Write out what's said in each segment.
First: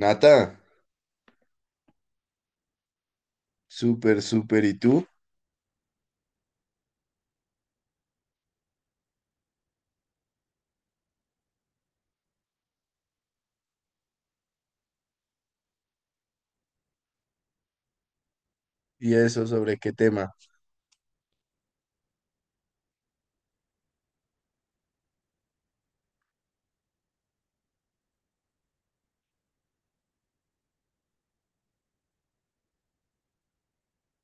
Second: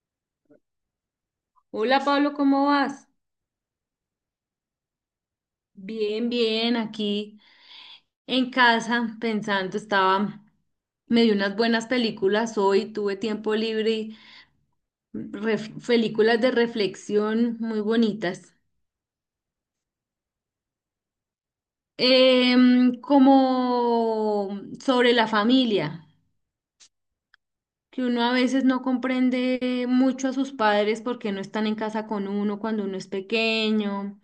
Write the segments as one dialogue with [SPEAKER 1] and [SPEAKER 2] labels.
[SPEAKER 1] Nata,
[SPEAKER 2] Hola Pablo, ¿cómo vas?
[SPEAKER 1] súper, súper. ¿Y tú?
[SPEAKER 2] Bien, bien, aquí en casa pensando, estaba, me di unas buenas películas hoy, tuve tiempo libre y películas de reflexión muy bonitas.
[SPEAKER 1] ¿Y eso sobre qué tema?
[SPEAKER 2] Como sobre la familia, que uno a veces no comprende mucho a sus padres porque no están en casa con uno cuando uno es pequeño.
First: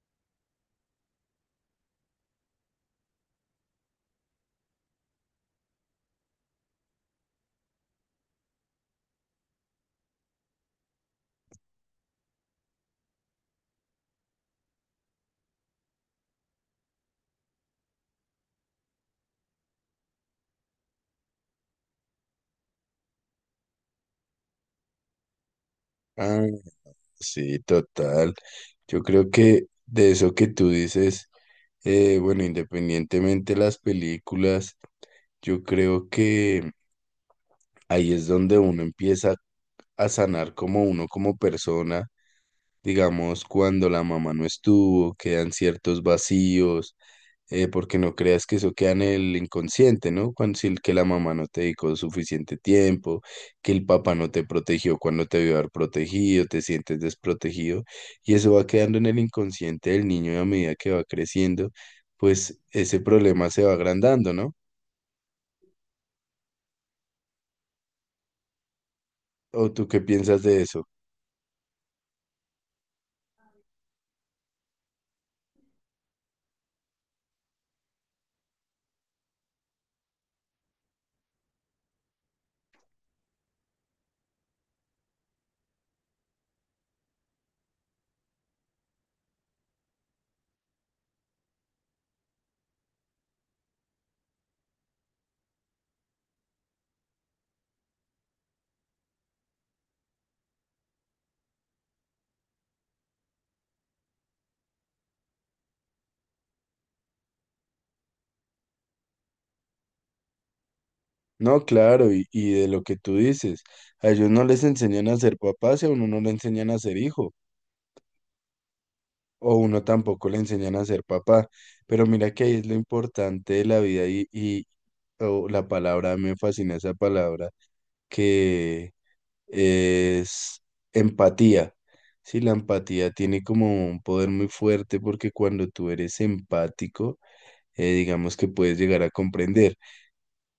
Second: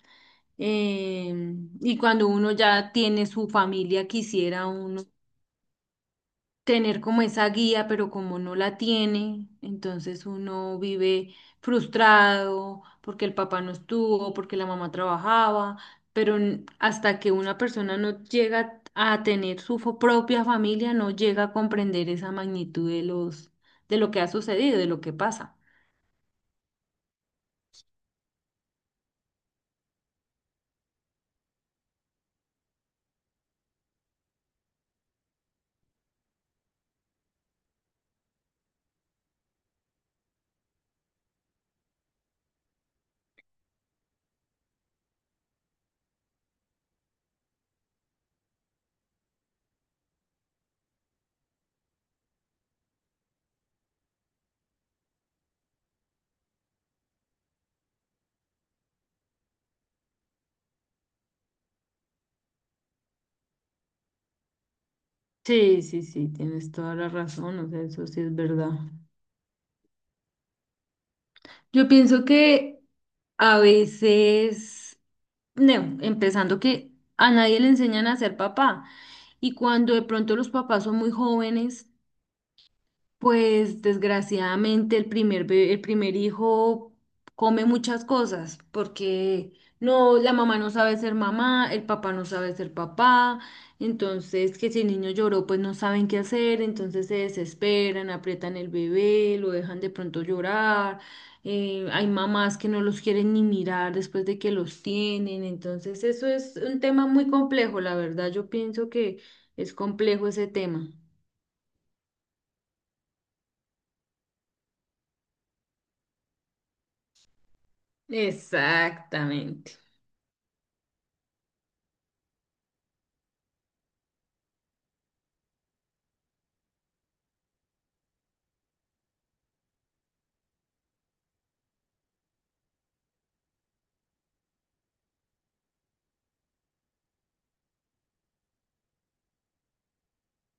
[SPEAKER 2] Y cuando uno ya tiene su familia, quisiera uno tener como esa guía, pero como no la tiene, entonces uno vive frustrado porque el papá no estuvo, porque la mamá trabajaba, pero hasta que una persona no llega a tener su propia familia, no llega a comprender esa magnitud de lo que ha sucedido, de lo que pasa.
[SPEAKER 1] Ah, sí, total. Yo creo que de eso que tú dices, bueno, independientemente de las películas, yo creo que ahí es donde uno empieza a sanar como uno, como persona. Digamos, cuando la mamá no estuvo, quedan ciertos vacíos, porque no creas que eso queda en el inconsciente, ¿no? Cuando, si el que la mamá no te dedicó suficiente tiempo, que el papá no te protegió cuando te vio haber protegido, te sientes desprotegido, y eso va quedando en el inconsciente del niño y a medida que va creciendo, pues ese problema se va agrandando, ¿no?
[SPEAKER 2] Sí, sí, sí, tienes toda la razón, o sea, eso sí es verdad.
[SPEAKER 1] ¿O tú qué piensas de eso?
[SPEAKER 2] Yo pienso que a veces, no, empezando que a nadie le enseñan a ser papá y cuando de pronto los papás son muy jóvenes, pues desgraciadamente el el primer hijo come muchas cosas porque no, la mamá no sabe ser mamá, el papá no sabe ser papá, entonces que si el niño lloró pues no saben qué hacer, entonces se desesperan, aprietan el bebé, lo dejan de pronto llorar. Hay mamás que no los quieren ni mirar después de que los tienen, entonces eso es un tema muy complejo, la verdad yo pienso que es complejo ese tema.
[SPEAKER 1] No, claro, y de lo que tú dices, a ellos no les enseñan a ser papás y a uno no le enseñan a ser hijo. O
[SPEAKER 2] Exactamente.
[SPEAKER 1] uno tampoco le enseñan a ser papá. Pero mira que ahí es lo importante de la vida y o la palabra, me fascina esa palabra, que es empatía. Sí, la empatía tiene como un poder muy fuerte porque cuando tú eres empático, digamos que puedes llegar a comprender.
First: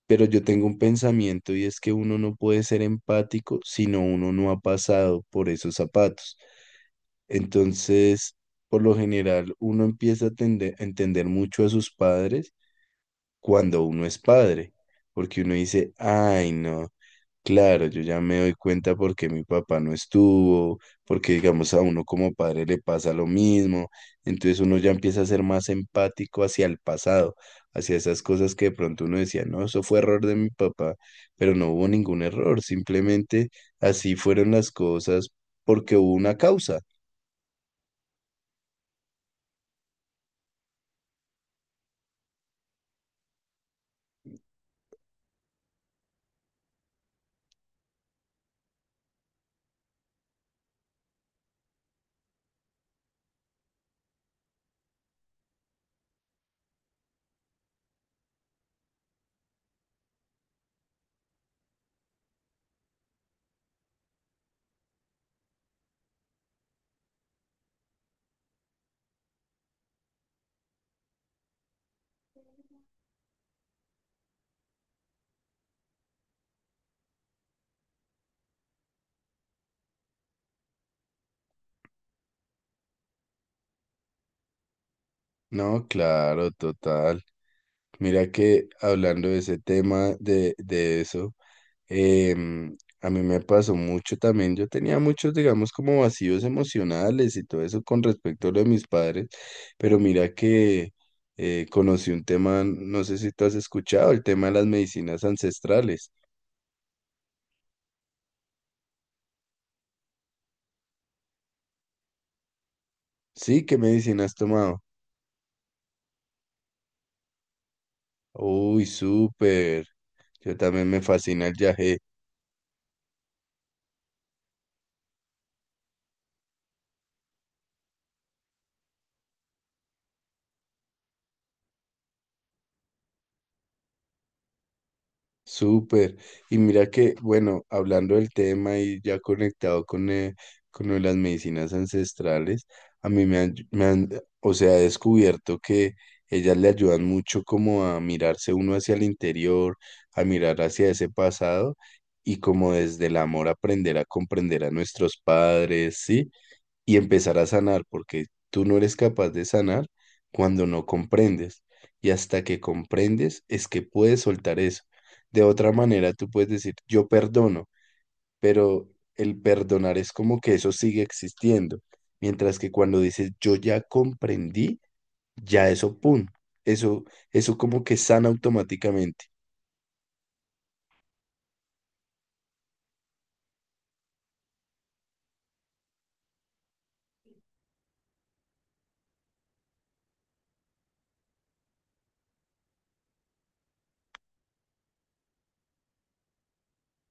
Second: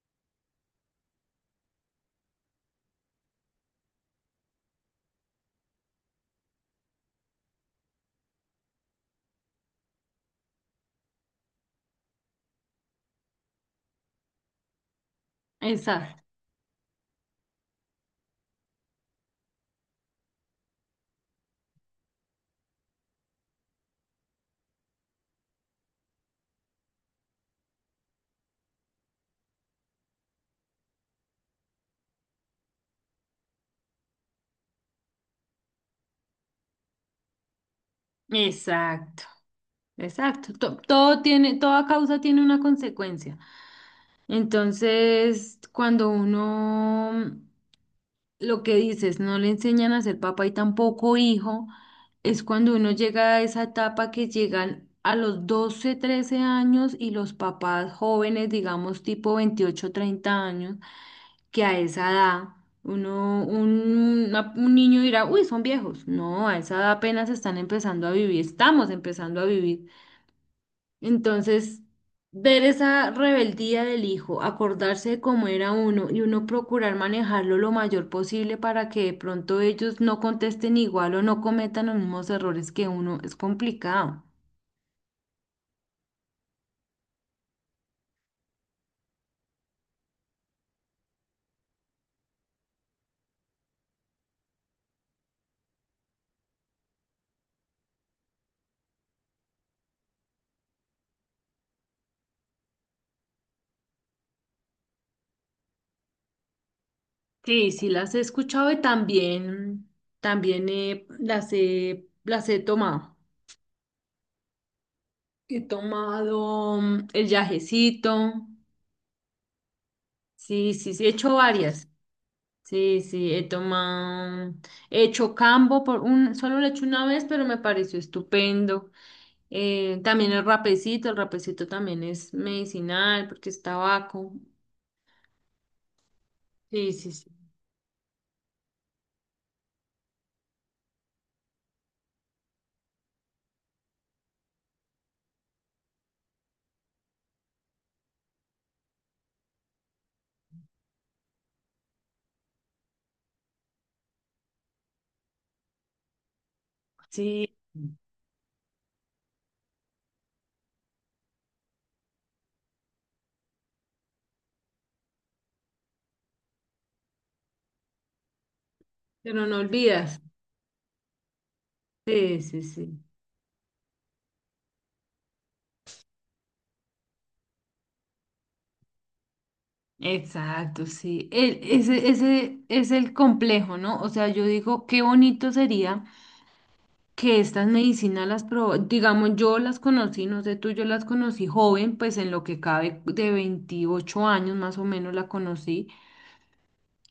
[SPEAKER 1] Pero yo tengo un pensamiento y es que uno no puede ser empático si no uno no ha pasado por esos zapatos. Entonces, por lo general, uno empieza a entender mucho a sus padres cuando uno es padre, porque uno dice,
[SPEAKER 2] Exacto,
[SPEAKER 1] ay, no, claro, yo ya me doy cuenta porque mi papá no estuvo, porque digamos a uno como padre le pasa lo mismo, entonces uno ya empieza a ser más empático hacia el pasado, hacia esas cosas que de pronto uno decía, no, eso fue error de mi papá, pero no hubo ningún error, simplemente así fueron las cosas porque hubo una causa.
[SPEAKER 2] exacto, exacto. Toda causa tiene una consecuencia. Entonces, cuando uno, lo que dices, no le enseñan a ser papá y tampoco hijo, es cuando uno llega a esa etapa que llegan a los 12, 13 años y los papás jóvenes, digamos tipo 28, 30 años. Que a esa edad un niño dirá, uy, son viejos. No, a esa edad apenas están empezando a vivir, estamos empezando a vivir. Entonces, ver esa rebeldía del hijo, acordarse de cómo era uno y uno procurar manejarlo lo mayor posible para que de pronto ellos no contesten igual o no cometan los mismos errores que uno, es complicado.
[SPEAKER 1] No, claro, total. Mira que hablando de ese tema, de eso, a mí me pasó mucho también. Yo tenía muchos, digamos, como vacíos emocionales y todo eso con respecto a lo de mis padres, pero mira que conocí un tema, no sé si tú has escuchado, el tema de las medicinas ancestrales.
[SPEAKER 2] Sí, sí las he escuchado y también, las he tomado.
[SPEAKER 1] Sí, ¿qué medicina has tomado?
[SPEAKER 2] He tomado el yajecito.
[SPEAKER 1] Uy, súper. Yo
[SPEAKER 2] Sí,
[SPEAKER 1] también
[SPEAKER 2] sí,
[SPEAKER 1] me
[SPEAKER 2] sí, he hecho
[SPEAKER 1] fascina el
[SPEAKER 2] varias.
[SPEAKER 1] yagé.
[SPEAKER 2] Sí, sí, he tomado, he hecho cambo solo lo he hecho una vez, pero me pareció estupendo. También el rapecito también es medicinal porque es tabaco.
[SPEAKER 1] Súper. Y mira
[SPEAKER 2] Sí, sí,
[SPEAKER 1] que,
[SPEAKER 2] sí.
[SPEAKER 1] bueno, hablando del tema y ya conectado con lo de las medicinas ancestrales, a mí me han, o sea, he descubierto que ellas le ayudan mucho como a mirarse uno hacia el interior, a mirar hacia ese pasado y como desde el amor aprender a comprender a nuestros padres, ¿sí? Y empezar a
[SPEAKER 2] Sí,
[SPEAKER 1] sanar, porque tú no eres capaz de sanar cuando no comprendes. Y hasta que comprendes es que puedes soltar eso. De otra manera, tú puedes decir, yo perdono, pero el
[SPEAKER 2] pero no
[SPEAKER 1] perdonar es
[SPEAKER 2] olvidas.
[SPEAKER 1] como que eso sigue existiendo.
[SPEAKER 2] Sí,
[SPEAKER 1] Mientras
[SPEAKER 2] sí,
[SPEAKER 1] que cuando
[SPEAKER 2] sí.
[SPEAKER 1] dices, yo ya comprendí, ya eso, pum, eso, eso como que sana automáticamente.
[SPEAKER 2] Exacto, sí. Ese es el complejo, ¿no? O sea, yo digo, qué bonito sería que estas medicinas las probó, digamos, yo las conocí, no sé tú, yo las conocí joven, pues en lo que cabe de 28 años más o menos la conocí.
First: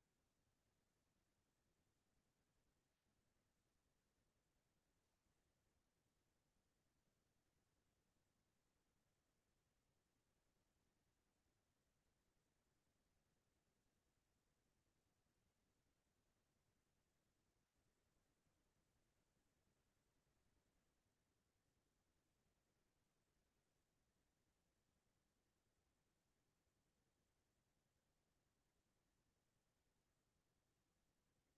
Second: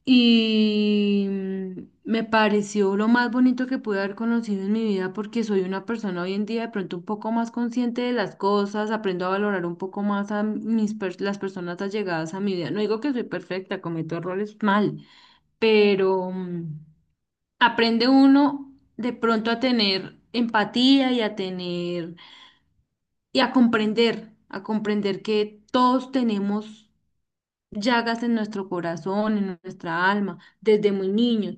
[SPEAKER 2] Y me pareció lo más bonito que pude haber conocido en mi vida porque soy una persona hoy en día de pronto un poco más consciente de las cosas, aprendo a valorar un poco más a las personas allegadas a mi vida. No digo que soy perfecta, cometo errores mal, pero aprende uno de pronto a tener empatía y a comprender que todos tenemos llagas en nuestro corazón, en nuestra alma, desde muy niños.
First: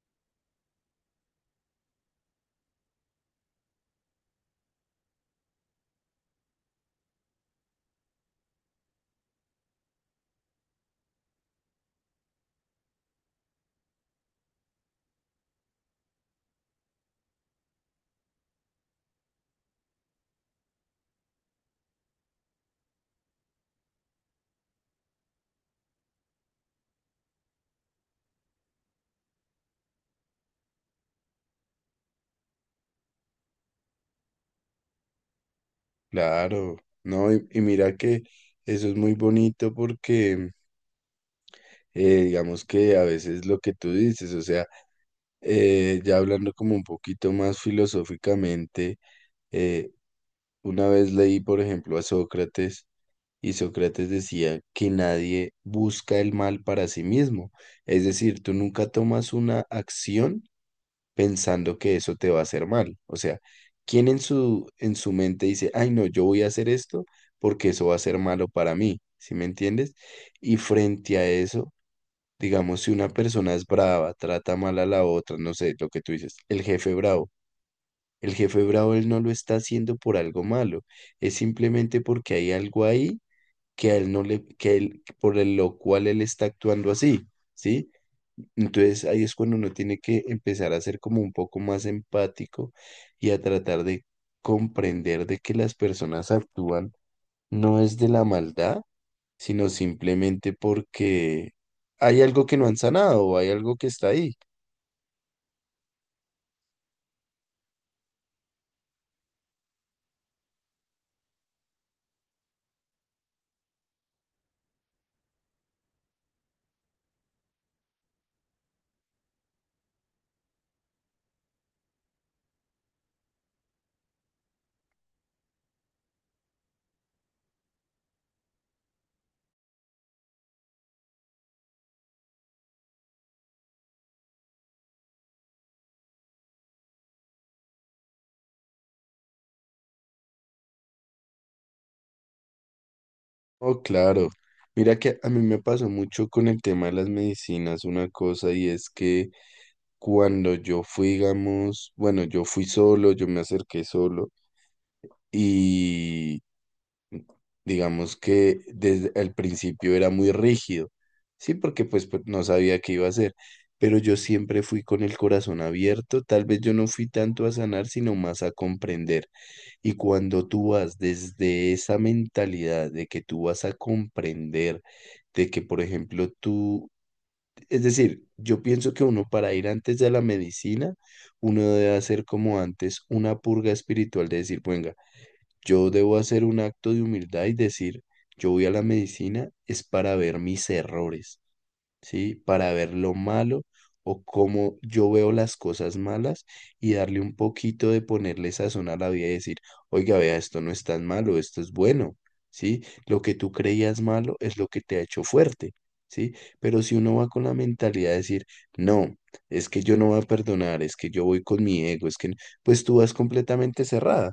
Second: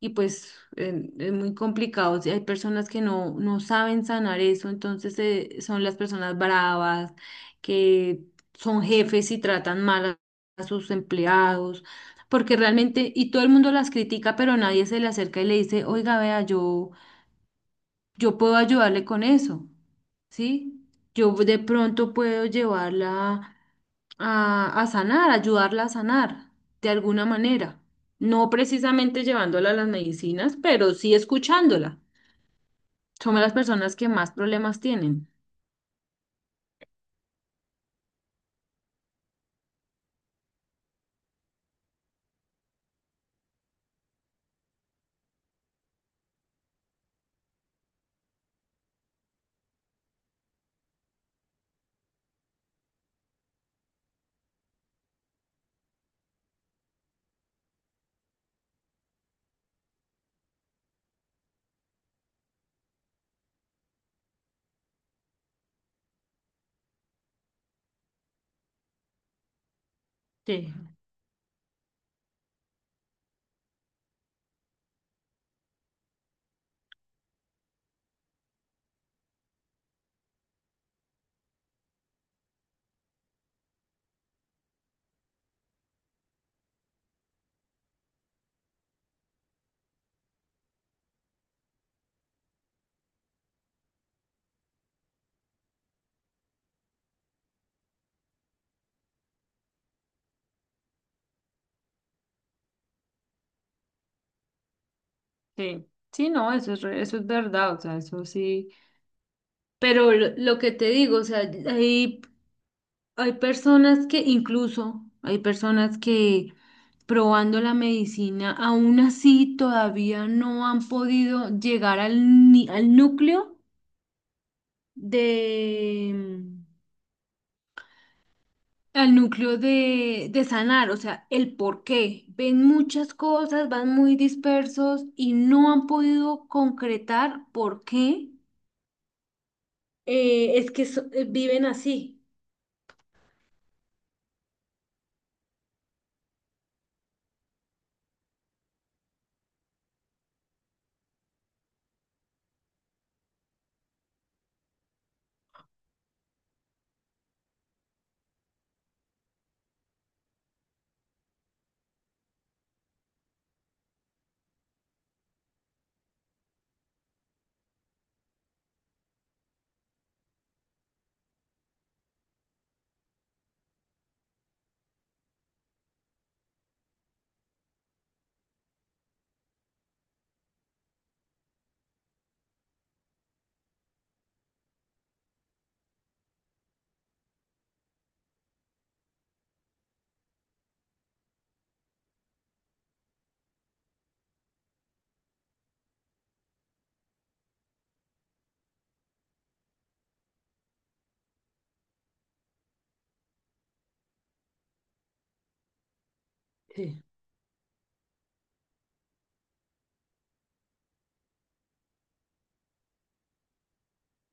[SPEAKER 2] Y pues es muy complicado. O sea, hay personas que no saben sanar eso, entonces son las personas bravas, que son jefes y tratan mal a sus empleados, porque realmente, y todo el mundo las critica, pero nadie se le acerca y le dice, oiga, vea, yo puedo ayudarle con eso, ¿sí? Yo de pronto puedo llevarla a sanar, ayudarla a sanar de alguna manera. No precisamente llevándola a las medicinas, pero sí escuchándola. Somos las personas que más problemas tienen.
[SPEAKER 1] Claro, no, y mira que eso es muy bonito porque digamos que a veces lo que tú dices, o sea, ya hablando como un poquito más filosóficamente, eh, una vez leí, por ejemplo, a Sócrates y Sócrates decía que nadie busca el mal para sí mismo. Es decir, tú nunca tomas una acción pensando que eso te va a hacer mal. O sea, ¿quién en su mente dice, ay, no, yo voy a hacer esto porque eso va a ser malo para mí? ¿Sí me entiendes? Y
[SPEAKER 2] Sí,
[SPEAKER 1] frente a eso... Digamos, si una persona es brava, trata mal a la otra, no sé, lo que tú dices, el jefe bravo. El jefe bravo él no lo está haciendo por algo malo, es simplemente porque hay algo ahí que a él no le, que él, lo cual él está actuando así, ¿sí? Entonces ahí es cuando uno tiene que empezar a ser como un poco más empático y a tratar de comprender de que las personas actúan no es de la maldad, sino simplemente porque hay algo que no han sanado o hay algo que está ahí.
[SPEAKER 2] sí, sí, no, eso es, eso es verdad, o sea, eso sí. Pero lo que te digo, o sea, hay, hay personas que incluso, hay personas que probando la medicina, aún así todavía no han podido llegar al, ni- al núcleo de, de sanar, o sea, el por qué. Ven muchas cosas, van muy dispersos y no han podido concretar por qué viven así.
[SPEAKER 1] Oh, claro. Mira que a mí me pasó mucho con el tema de las medicinas una cosa y es que cuando yo fui, digamos, bueno, yo fui solo, yo me acerqué solo y digamos que desde el principio era muy rígido, sí, porque pues no sabía qué iba a hacer, pero yo siempre fui con el corazón abierto, tal vez yo no fui tanto a sanar, sino más a comprender. Y cuando tú vas desde esa mentalidad de que tú vas a comprender, de que, por ejemplo, es decir, yo pienso que uno para ir antes de la medicina, uno debe hacer como antes una purga espiritual de decir, venga, yo debo hacer un acto de humildad y decir, yo voy a la medicina es para ver mis errores. ¿Sí? Para ver lo malo o cómo yo veo las cosas malas y darle un poquito de ponerle sazón a la vida y decir, oiga, vea, esto no es tan malo, esto es bueno, ¿sí? Lo que tú creías malo es lo que te ha hecho fuerte, ¿sí? Pero si
[SPEAKER 2] Sí,
[SPEAKER 1] uno va con la mentalidad de decir, no, es que yo no voy a perdonar, es que yo voy con mi ego, es que, no", pues tú vas completamente cerrada.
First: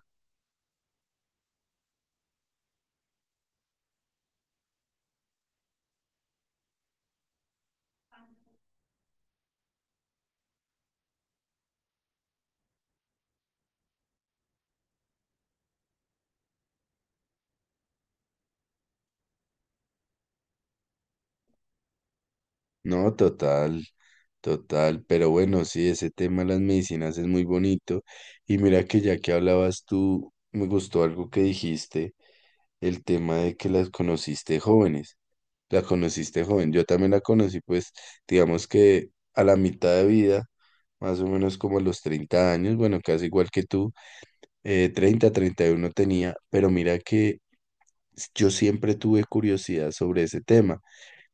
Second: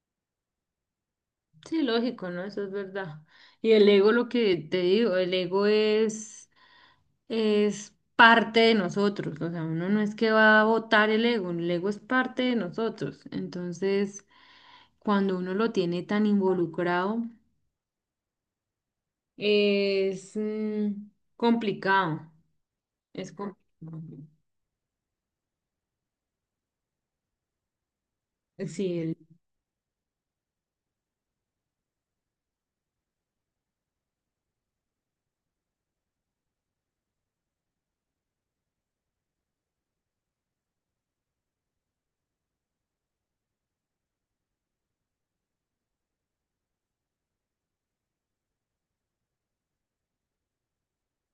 [SPEAKER 2] sí, lógico, ¿no? Eso es verdad. Y el ego, lo que te digo, el ego es parte de nosotros, o sea, uno no es que va a votar el ego es parte de nosotros. Entonces, cuando uno lo tiene tan involucrado, es complicado,
[SPEAKER 1] No,
[SPEAKER 2] es
[SPEAKER 1] total.
[SPEAKER 2] complicado.
[SPEAKER 1] Total, pero bueno, sí, ese tema de las medicinas es muy bonito. Y mira
[SPEAKER 2] Sí,
[SPEAKER 1] que ya que hablabas tú, me gustó algo que dijiste, el tema de que las conociste jóvenes. La conociste joven. Yo también la conocí, pues, digamos que a la mitad de vida, más o menos como a los 30 años, bueno, casi igual que tú, 30, 31 tenía, pero mira que yo siempre tuve curiosidad sobre ese tema.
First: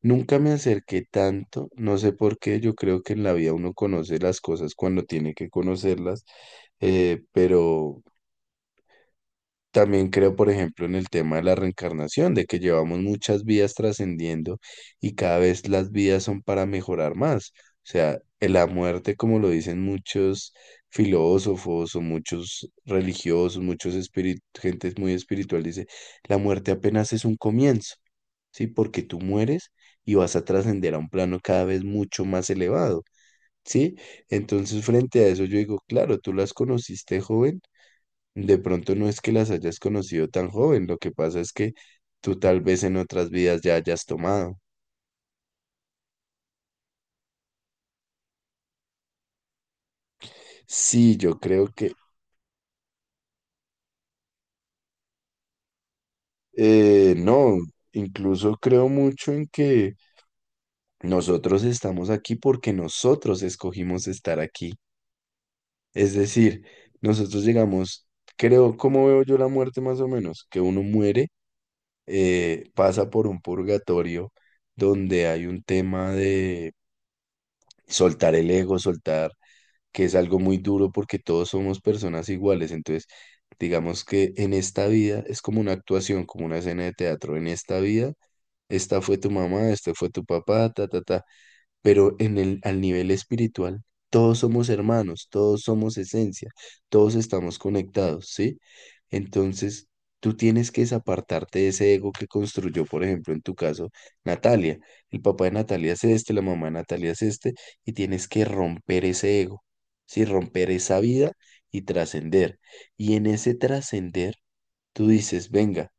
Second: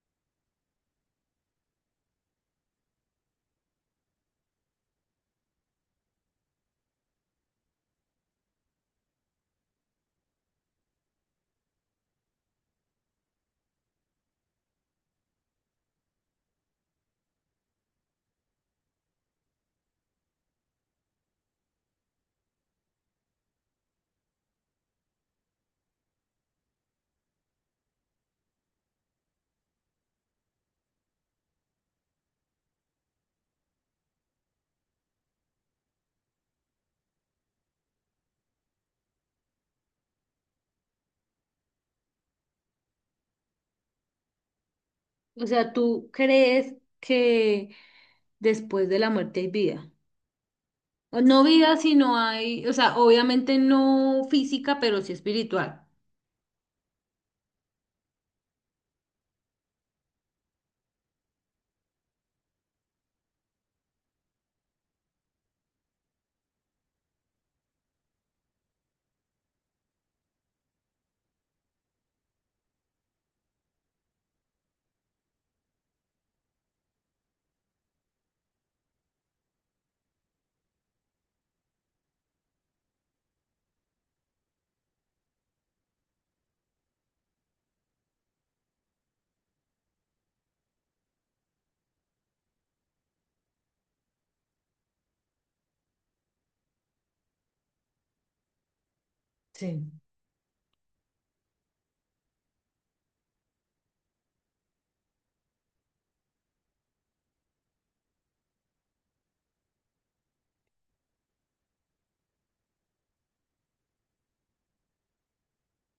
[SPEAKER 1] Nunca me acerqué tanto, no sé por qué, yo creo que en la vida uno conoce las cosas cuando tiene que conocerlas, pero... También creo, por ejemplo, en el tema de la reencarnación, de que llevamos muchas vidas trascendiendo y cada vez las vidas son para mejorar más. O sea, en la muerte, como lo dicen muchos filósofos o muchos religiosos, muchos espíritus, gente muy espiritual, dice, la muerte apenas es un comienzo, ¿sí? Porque tú mueres y vas a trascender a un plano cada vez mucho más elevado, ¿sí? Entonces, frente a eso, yo digo, claro, tú las conociste joven, de pronto no es que las hayas conocido tan joven, lo que pasa es que tú tal vez en otras vidas ya hayas tomado.
[SPEAKER 2] o sea, ¿tú crees que después de la muerte hay vida?
[SPEAKER 1] Sí,
[SPEAKER 2] O
[SPEAKER 1] yo
[SPEAKER 2] no
[SPEAKER 1] creo
[SPEAKER 2] vida,
[SPEAKER 1] que
[SPEAKER 2] sino hay, o sea, obviamente no física, pero sí espiritual.
[SPEAKER 1] no, incluso creo mucho en que nosotros estamos aquí porque nosotros escogimos estar aquí. Es decir, nosotros llegamos, creo, ¿cómo veo yo la muerte más o menos? Que uno muere, pasa por un purgatorio donde hay un tema de soltar el ego, soltar que es algo muy duro porque todos somos personas iguales. Entonces, digamos que en esta vida es como una actuación, como una escena de teatro. En esta vida, esta fue tu mamá, este fue tu papá, ta, ta, ta, pero en el, al nivel espiritual, todos somos hermanos, todos somos esencia, todos estamos conectados, ¿sí? Entonces,
[SPEAKER 2] Sí.
[SPEAKER 1] tú tienes que desapartarte de ese ego que construyó, por ejemplo, en tu caso, Natalia. El papá de Natalia es este, la mamá de Natalia es este, y tienes que romper ese ego, ¿sí? Romper esa vida y trascender. Y en ese trascender, tú dices, venga.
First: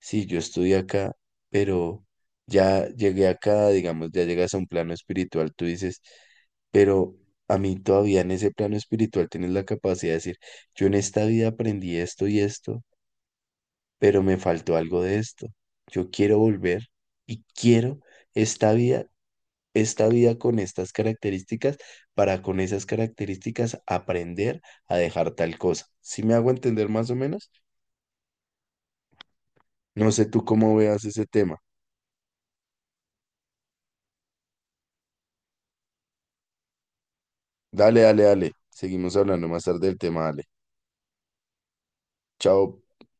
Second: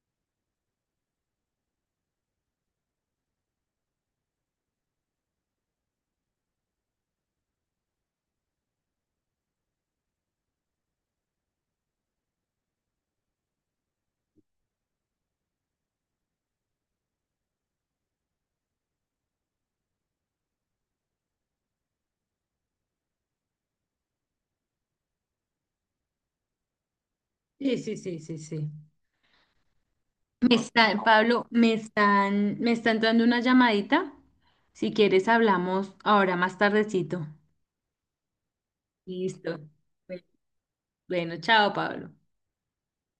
[SPEAKER 1] Sí, yo estudié acá, pero ya llegué acá, digamos, ya llegas a un plano espiritual, tú dices, pero a mí todavía en ese plano espiritual tienes la capacidad de decir, yo en esta vida aprendí esto y esto, pero me faltó algo de esto. Yo quiero volver y quiero esta vida, esta vida con estas características, para con esas características aprender a dejar tal cosa. ¿Sí me hago entender más o menos?
[SPEAKER 2] Sí, sí, sí, sí, sí.
[SPEAKER 1] No sé tú
[SPEAKER 2] Me
[SPEAKER 1] cómo veas
[SPEAKER 2] están,
[SPEAKER 1] ese
[SPEAKER 2] Pablo,
[SPEAKER 1] tema.
[SPEAKER 2] me está entrando una llamadita. Si quieres, hablamos ahora más tardecito.
[SPEAKER 1] Dale, dale, dale. Seguimos hablando
[SPEAKER 2] Listo.
[SPEAKER 1] más tarde del tema, dale.
[SPEAKER 2] Bueno, chao, Pablo.
[SPEAKER 1] Chao.